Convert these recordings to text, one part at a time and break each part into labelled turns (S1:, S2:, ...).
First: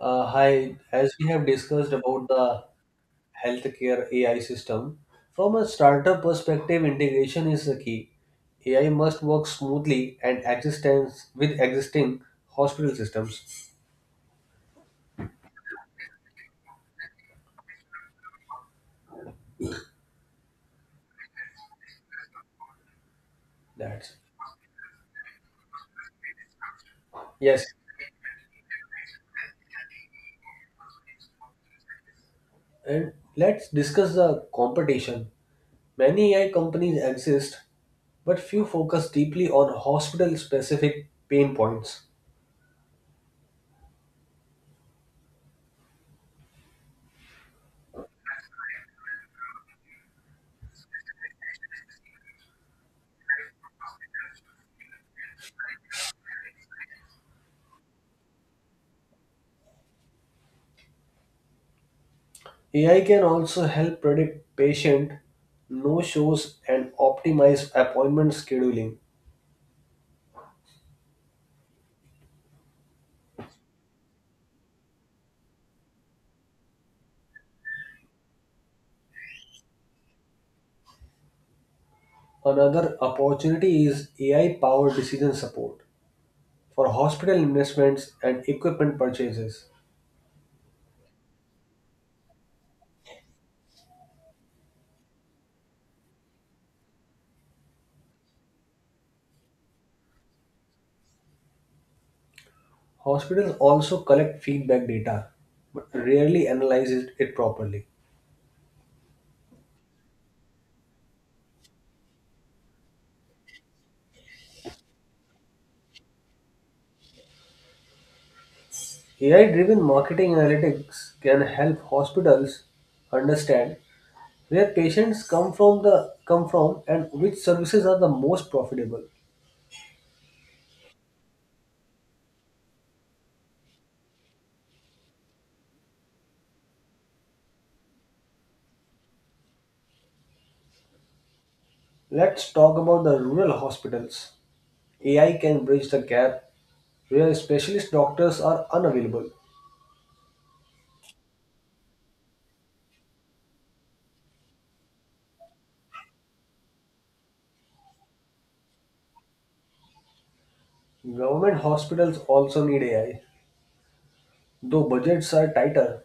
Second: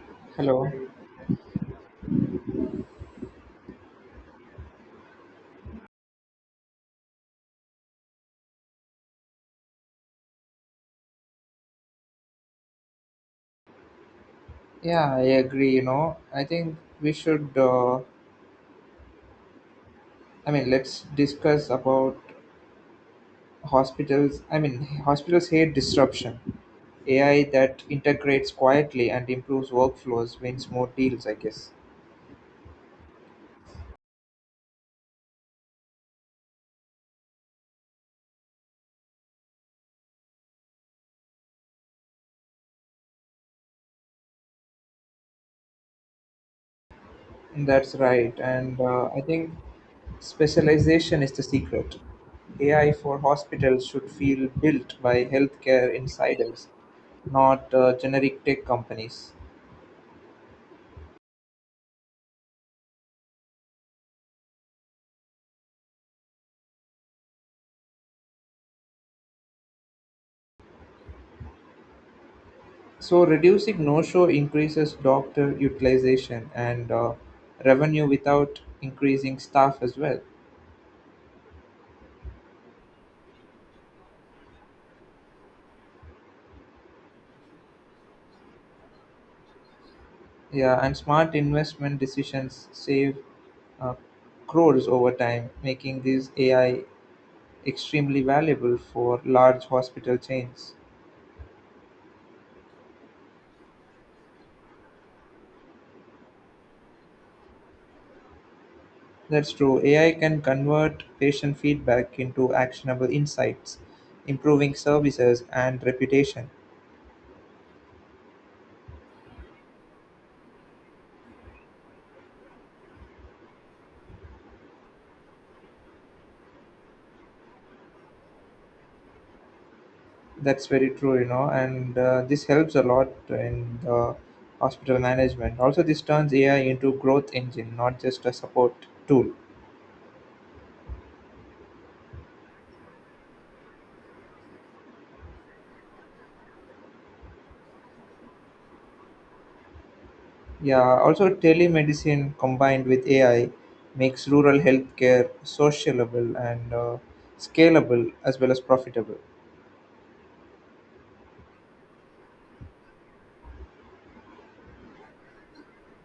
S1: Uh,
S2: Hello.
S1: hi, as we have discussed about the healthcare AI system, from a startup perspective, integration is the key. AI must work smoothly and existence with existing hospital systems.
S2: Yeah, I agree. You know, I think we should. Let's discuss about
S1: That's
S2: hospitals. I mean, hospitals hate disruption. AI
S1: yes.
S2: that integrates quietly and improves workflows wins more deals, I guess.
S1: And let's discuss the competition. Many AI companies exist, but few focus deeply on hospital specific pain points.
S2: That's right. And I think specialization is the secret. AI for hospitals should feel built by healthcare insiders, not generic tech companies.
S1: AI can also help predict patient no shows and optimize appointment scheduling.
S2: So reducing no-show increases doctor utilization and revenue without increasing staff as well.
S1: Another opportunity is AI powered decision support for hospital investments and equipment purchases.
S2: Yeah, and smart investment decisions save uh, crores over time, making these AI extremely valuable for large hospital chains.
S1: Hospitals also collect feedback data but rarely analyze it properly.
S2: That's true. AI can convert patient feedback into actionable insights, improving services and reputation.
S1: AI driven marketing analytics can help hospitals understand where patients come from and which services are the most profitable.
S2: That's very true, you know, and this helps a lot in the hospital management. Also, this turns AI into growth engine, not just a support tool.
S1: Let's talk about the rural hospitals. AI can bridge the gap where specialist doctors are unavailable.
S2: Yeah, also telemedicine combined with AI makes rural healthcare sociable and scalable as well as profitable.
S1: Government hospitals also need AI. Though budgets are tighter,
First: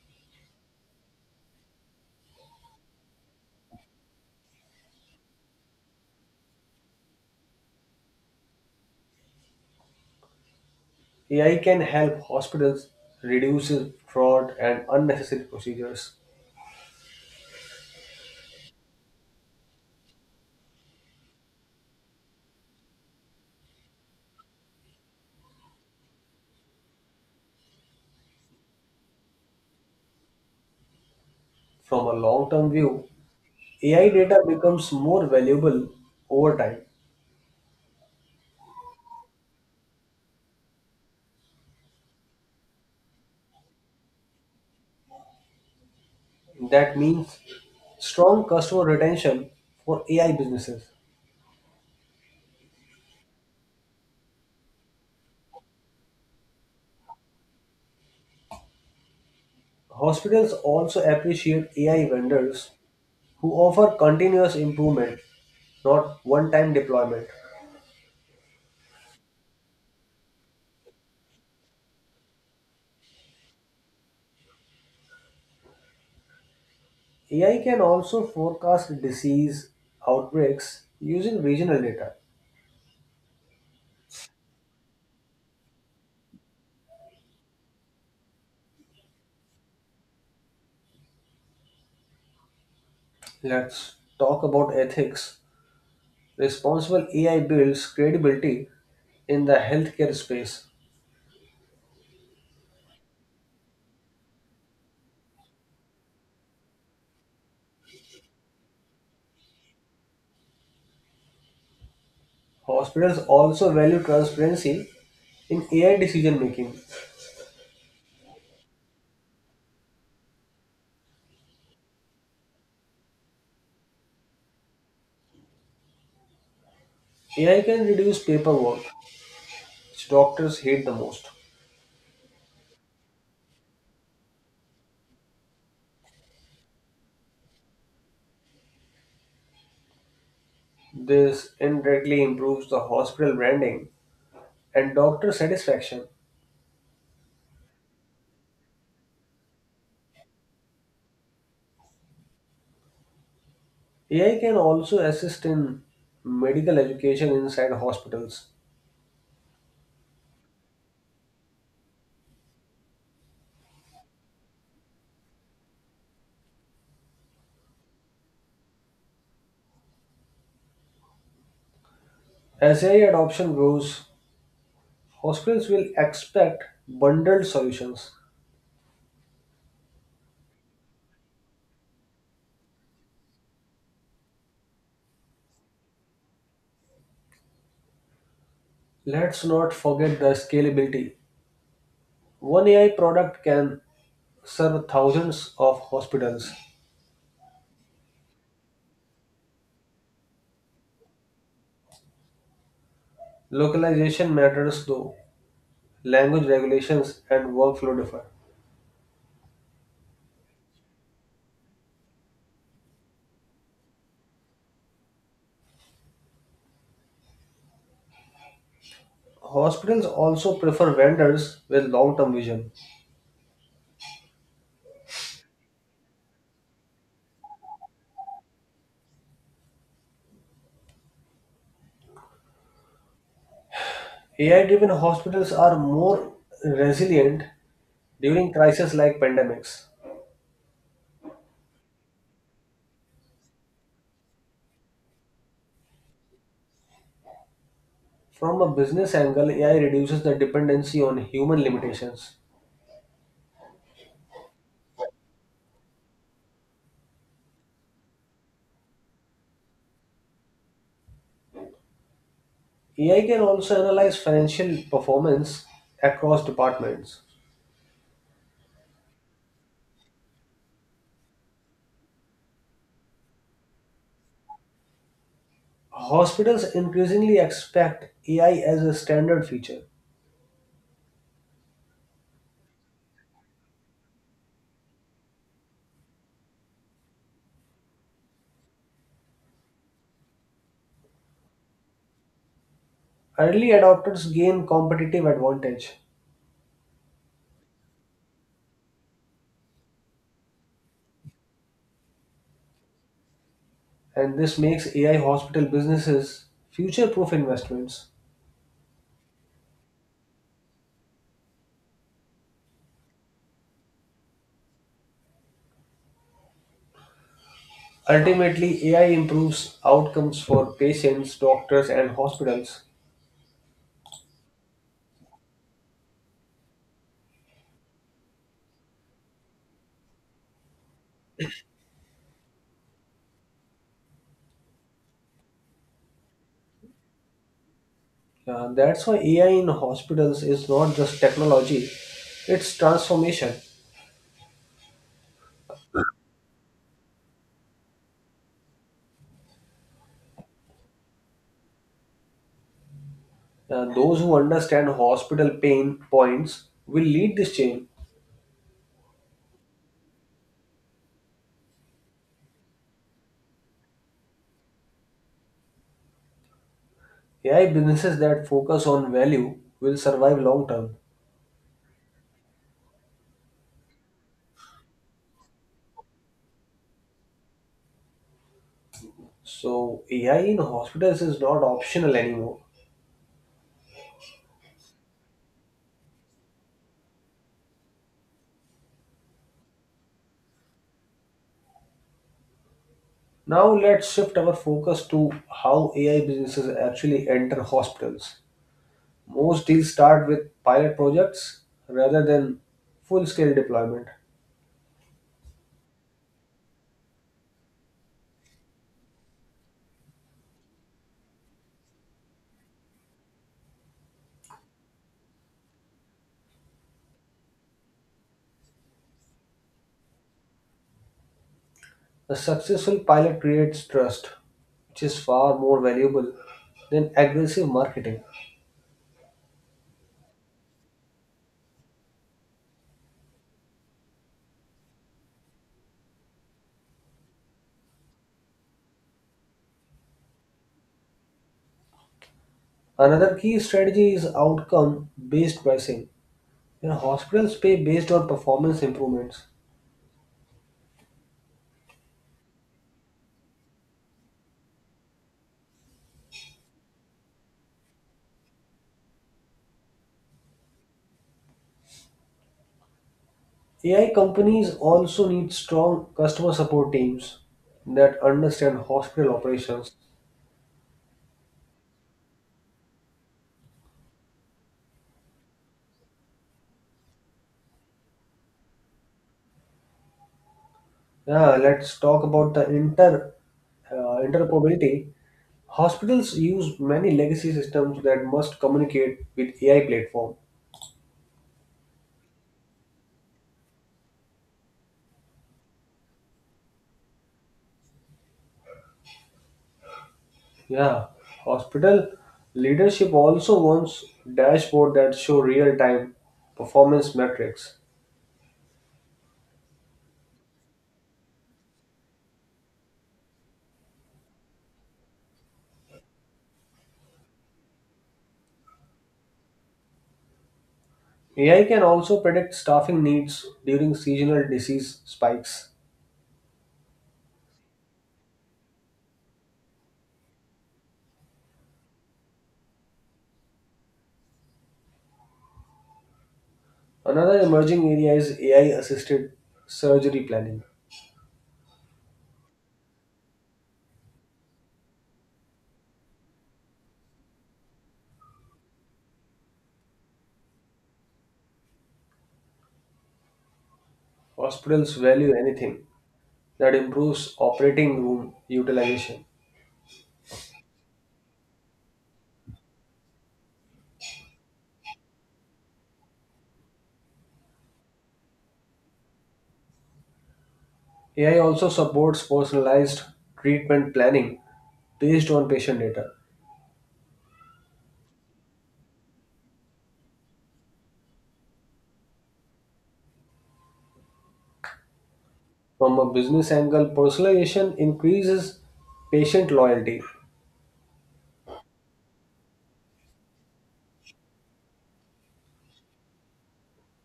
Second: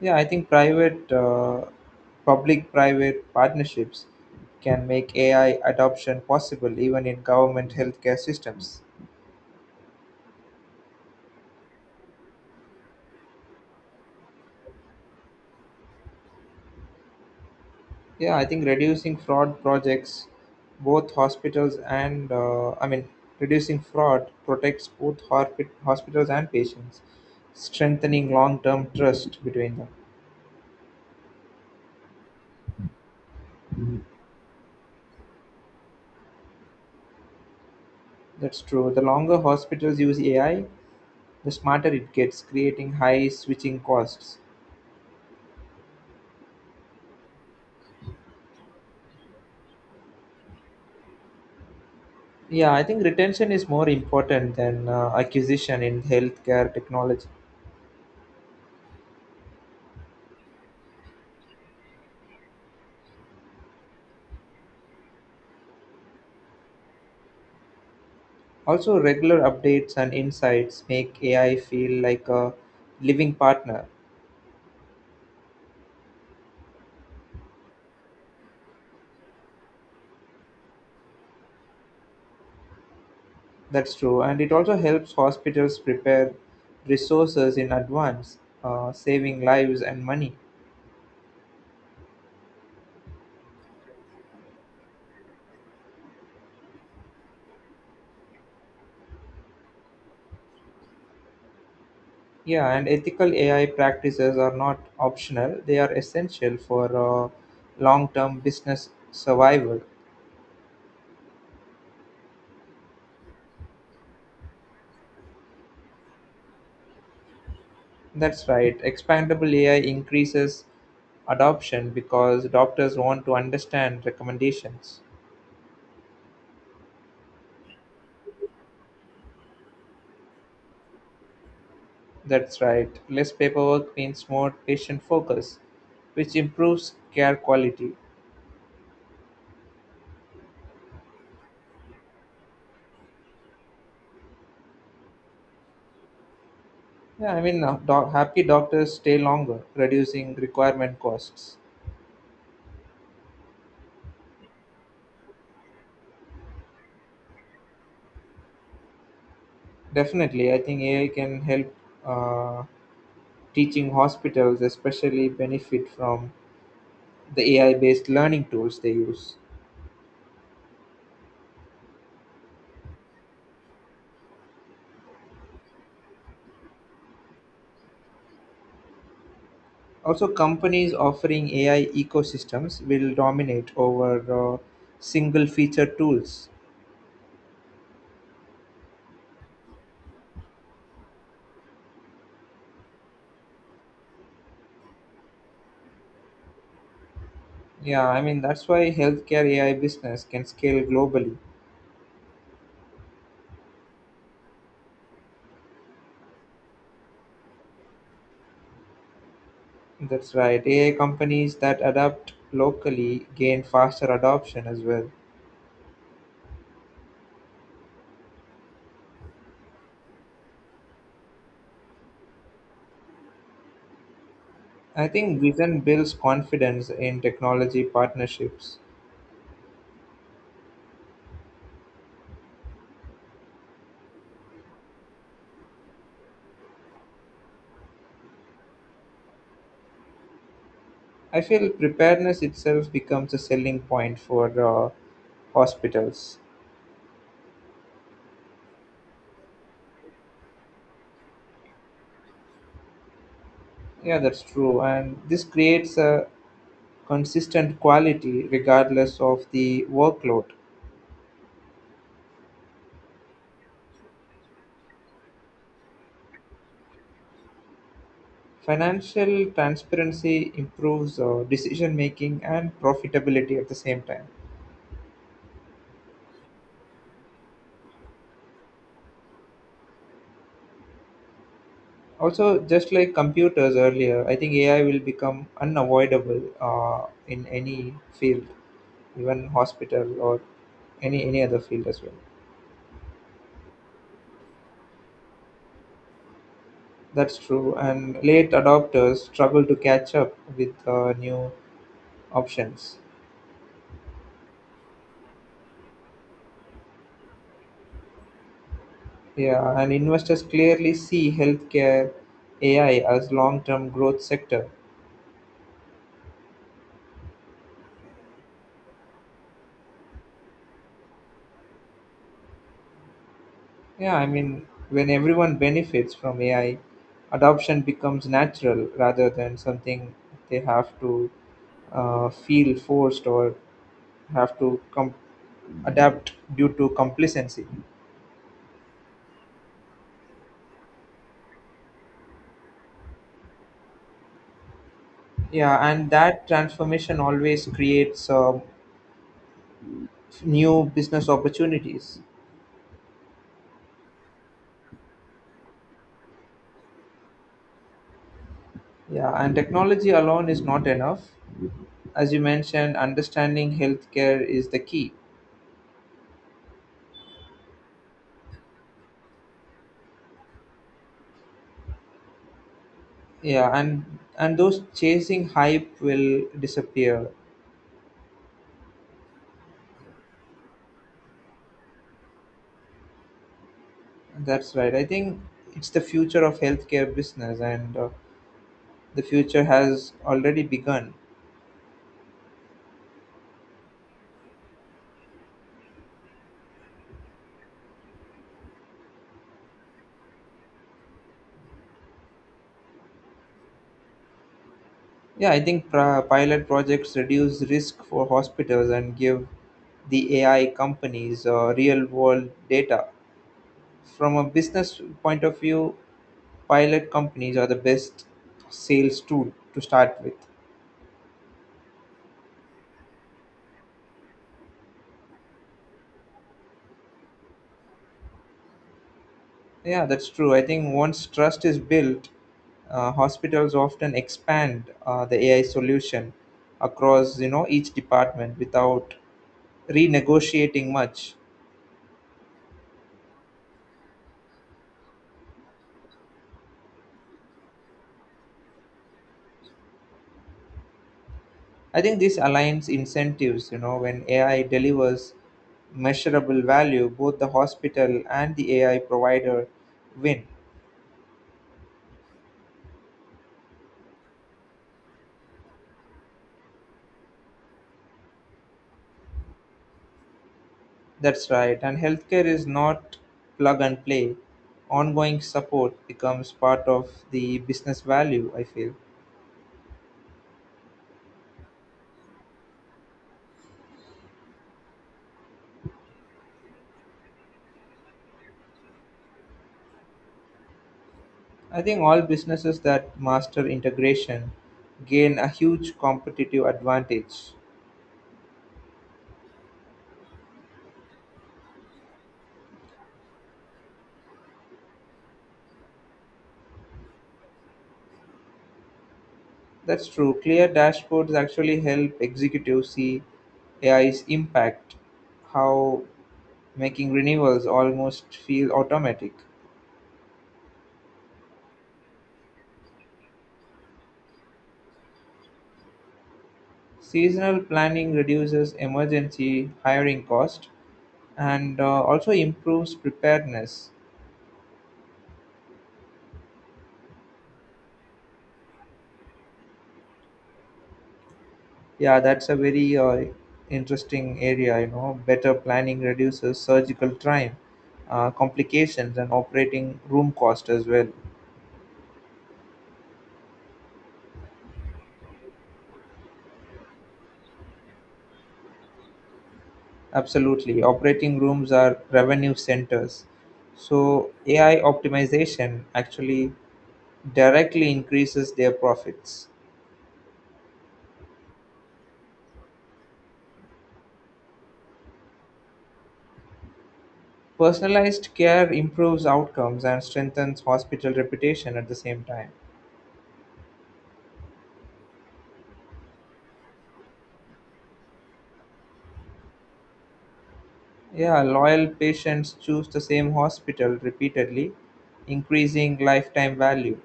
S2: Yeah, I think public-private partnerships can make AI adoption possible even in government healthcare systems.
S1: AI can help hospitals reduce fraud and unnecessary procedures.
S2: Yeah, I think reducing fraud projects, both hospitals and I mean, Reducing fraud protects both hospitals and patients, strengthening long term trust between them.
S1: From a long term view, AI data becomes more valuable over time.
S2: That's true. The longer hospitals use AI, the smarter it gets, creating high switching costs.
S1: That means strong customer retention for AI businesses.
S2: Yeah, I think retention is more important than acquisition in healthcare technology.
S1: Hospitals also appreciate AI vendors who offer continuous improvement, not one time deployment.
S2: Also, regular updates and insights make AI feel like a living partner.
S1: AI can also forecast disease outbreaks using regional data.
S2: That's true, and it also helps hospitals prepare resources in advance, saving lives and money.
S1: Let's talk about ethics. Responsible AI builds credibility in the healthcare space.
S2: Yeah, and ethical AI practices are not optional, they are essential for long term business survival.
S1: Hospitals also value transparency in AI decision making.
S2: That's right, expandable AI increases adoption because doctors want to understand recommendations.
S1: AI can reduce paperwork, which doctors hate the most.
S2: That's right, less paperwork means more patient focus, which improves care quality.
S1: This indirectly improves the hospital branding and doctor satisfaction.
S2: Yeah, I mean, happy doctors stay longer, reducing requirement costs.
S1: AI can also assist in medical education inside hospitals.
S2: Definitely, I think AI can help uh, teaching hospitals, especially benefit from the AI-based learning tools they use.
S1: As AI adoption grows, hospitals will expect bundled solutions.
S2: Also, companies offering AI ecosystems will dominate over uh, single-feature tools.
S1: Let's not forget the scalability. One AI product can serve thousands of hospitals.
S2: Yeah, I mean, that's why healthcare AI business can scale globally.
S1: Localization matters though, language regulations and workflow differ.
S2: That's right. AI companies that adapt locally gain faster adoption as well.
S1: Hospitals also prefer vendors with long term vision.
S2: I think vision builds confidence in technology partnerships.
S1: AI driven hospitals are more resilient during crises like pandemics.
S2: I feel preparedness itself becomes a selling point for hospitals.
S1: From a business angle, AI reduces the dependency on human limitations.
S2: Yeah, that's true. And this creates a consistent quality regardless of the workload.
S1: AI can also analyze financial performance across departments.
S2: Financial transparency improves decision making and profitability at the same time.
S1: Hospitals increasingly expect AI as a standard feature.
S2: Also, just like computers earlier, I think AI will become unavoidable in any field, even hospital or any other field as well.
S1: Early adopters gain competitive advantage,
S2: That's true, and late adopters struggle to catch up with new options.
S1: and this makes AI hospital businesses future proof investments.
S2: Yeah, and investors clearly see healthcare AI as long-term growth sector.
S1: Ultimately, AI improves outcomes for patients, doctors, and hospitals.
S2: Yeah, I mean when everyone benefits from AI, adoption becomes natural rather than something they have to feel forced or have to com- adapt due to complacency.
S1: That's why AI in hospitals is not just technology, it's transformation.
S2: Yeah, and that transformation always creates new business opportunities.
S1: Those who understand hospital pain points will lead this change.
S2: Yeah, and technology alone is not enough. As you mentioned, understanding healthcare is the key.
S1: AI businesses that focus on value will survive long term.
S2: Yeah, and those chasing hype will disappear.
S1: So, AI in hospitals is not optional anymore.
S2: That's right. I think it's the future of healthcare business, and the future has already begun.
S1: Now, let's shift our focus to how AI businesses actually enter hospitals. Most deals start with pilot projects rather than full scale deployment.
S2: Yeah, I think pilot projects reduce risk for hospitals and give the AI companies real world data. From a business point of view, pilot companies are the best sales tool to start with.
S1: A successful pilot creates trust, which is far more valuable than aggressive marketing.
S2: Yeah, that's true. I think once trust is built, hospitals often expand the AI solution across you know each department without renegotiating much.
S1: Another key strategy is outcome based pricing. You hospitals pay based on performance improvements.
S2: I think this aligns incentives. You know, when AI delivers measurable value, both the hospital and the AI provider win.
S1: AI companies also need strong customer support teams that understand hospital operations.
S2: That's right, and healthcare is not plug and play. Ongoing support becomes part of the business value, I feel.
S1: Yeah, let's talk about the interoperability. Hospitals use many legacy systems that must communicate with AI platform.
S2: I think all businesses that master integration gain a huge competitive advantage.
S1: Yeah, hospital leadership also wants dashboard that show real-time performance metrics.
S2: That's true. Clear dashboards actually help executives see AI's impact, how making renewals almost feel automatic.
S1: AI can also predict staffing needs during seasonal disease spikes.
S2: Seasonal planning reduces emergency hiring cost, and also improves preparedness.
S1: Another emerging area is AI-assisted surgery planning.
S2: Yeah, that's a very interesting area, you know, better planning reduces surgical time, complications and operating room cost as well.
S1: Hospitals value anything that improves operating room utilization.
S2: Absolutely, operating rooms are revenue centers, so AI optimization actually directly increases their profits.
S1: AI also supports personalized treatment planning based on patient data.
S2: Personalized care improves outcomes and strengthens hospital reputation at the same time.
S1: From a business angle, personalization increases patient loyalty,
S2: Yeah, loyal patients choose the same hospital repeatedly, increasing lifetime value.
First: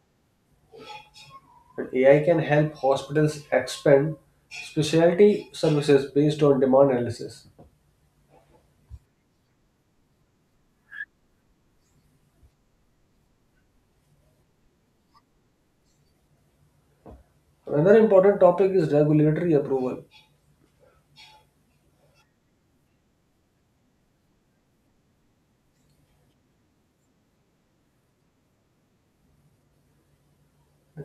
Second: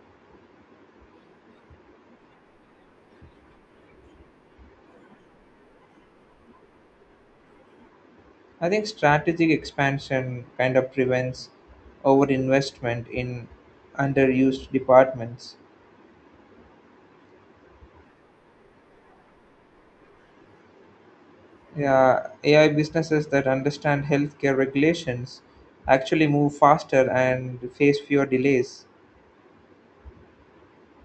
S1: and AI can help hospitals expand specialty services based on demand analysis.
S2: I think strategic expansion kind of prevents overinvestment in underused departments.
S1: Another important topic is regulatory approval.
S2: Yeah, AI businesses that understand healthcare regulations actually move faster and face fewer delays.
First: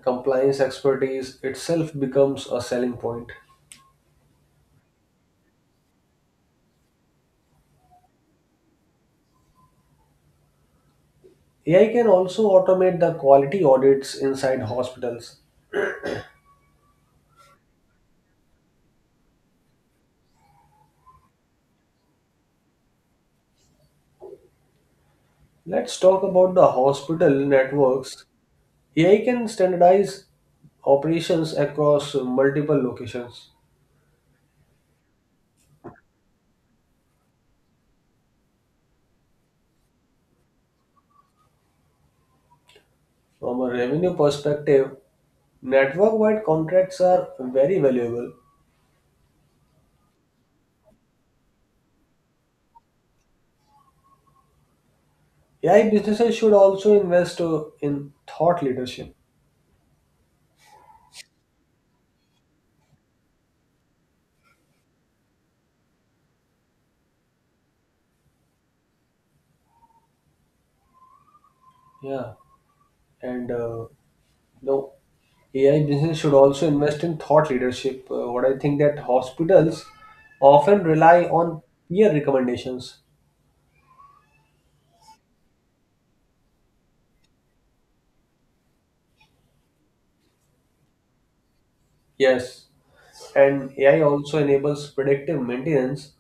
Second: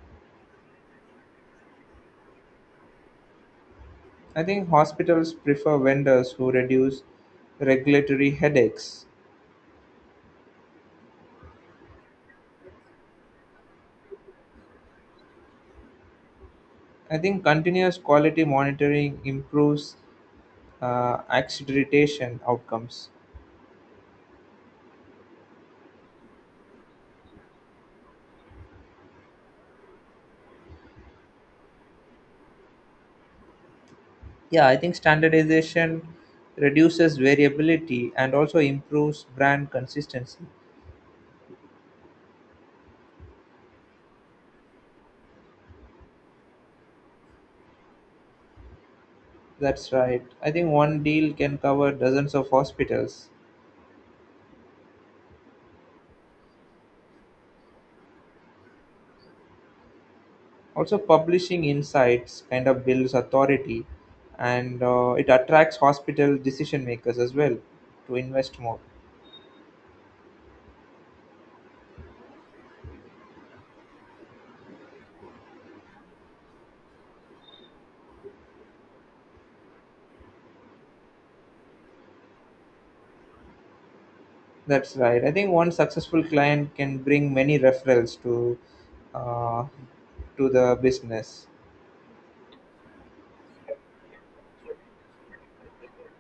S1: Compliance expertise itself becomes a selling point.
S2: I think hospitals prefer vendors who reduce regulatory headaches.
S1: AI can also automate the quality audits inside hospitals.
S2: I think continuous quality monitoring improves accreditation outcomes.
S1: Let's talk about the hospital networks. AI can standardize operations across multiple locations.
S2: Yeah, I think standardization reduces variability and also improves brand consistency.
S1: From a revenue perspective, network wide contracts are very valuable.
S2: That's right. I think one deal can cover dozens of hospitals.
S1: AI businesses should also invest in thought leadership.
S2: Also, publishing insights kind of builds authority and it attracts hospital decision makers as well to invest more.
S1: Yeah, and no, AI business should also invest in thought leadership. What I think that hospitals often rely on peer recommendations.
S2: That's right. I think one successful client can bring many referrals uh, to the business.
S1: Yes, and AI also enables predictive maintenance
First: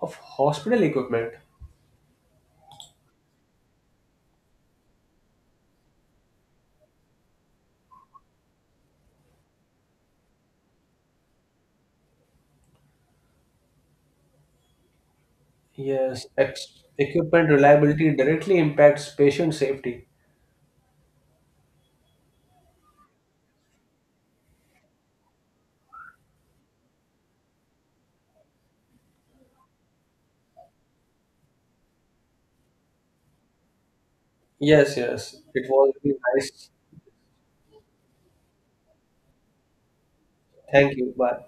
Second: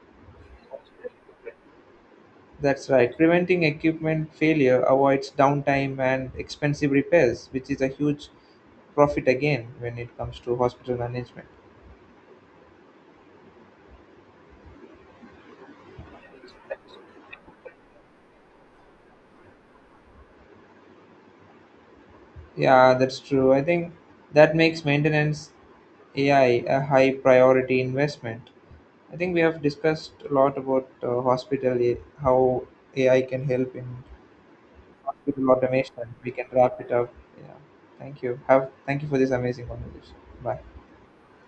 S1: of hospital equipment.
S2: That's right. Preventing equipment failure avoids downtime and expensive repairs, which is a huge profit again when it comes to hospital management.
S1: Yes, equipment reliability directly impacts patient safety.
S2: Yeah, that's true. I think that makes maintenance AI a high priority investment. I think we have discussed a lot about how AI can help in
S1: Yes, yes.
S2: hospital
S1: It was
S2: automation.
S1: really
S2: We can
S1: nice.
S2: wrap it up. Yeah. Thank you for this amazing conversation. Bye.
S1: Thank you. Bye.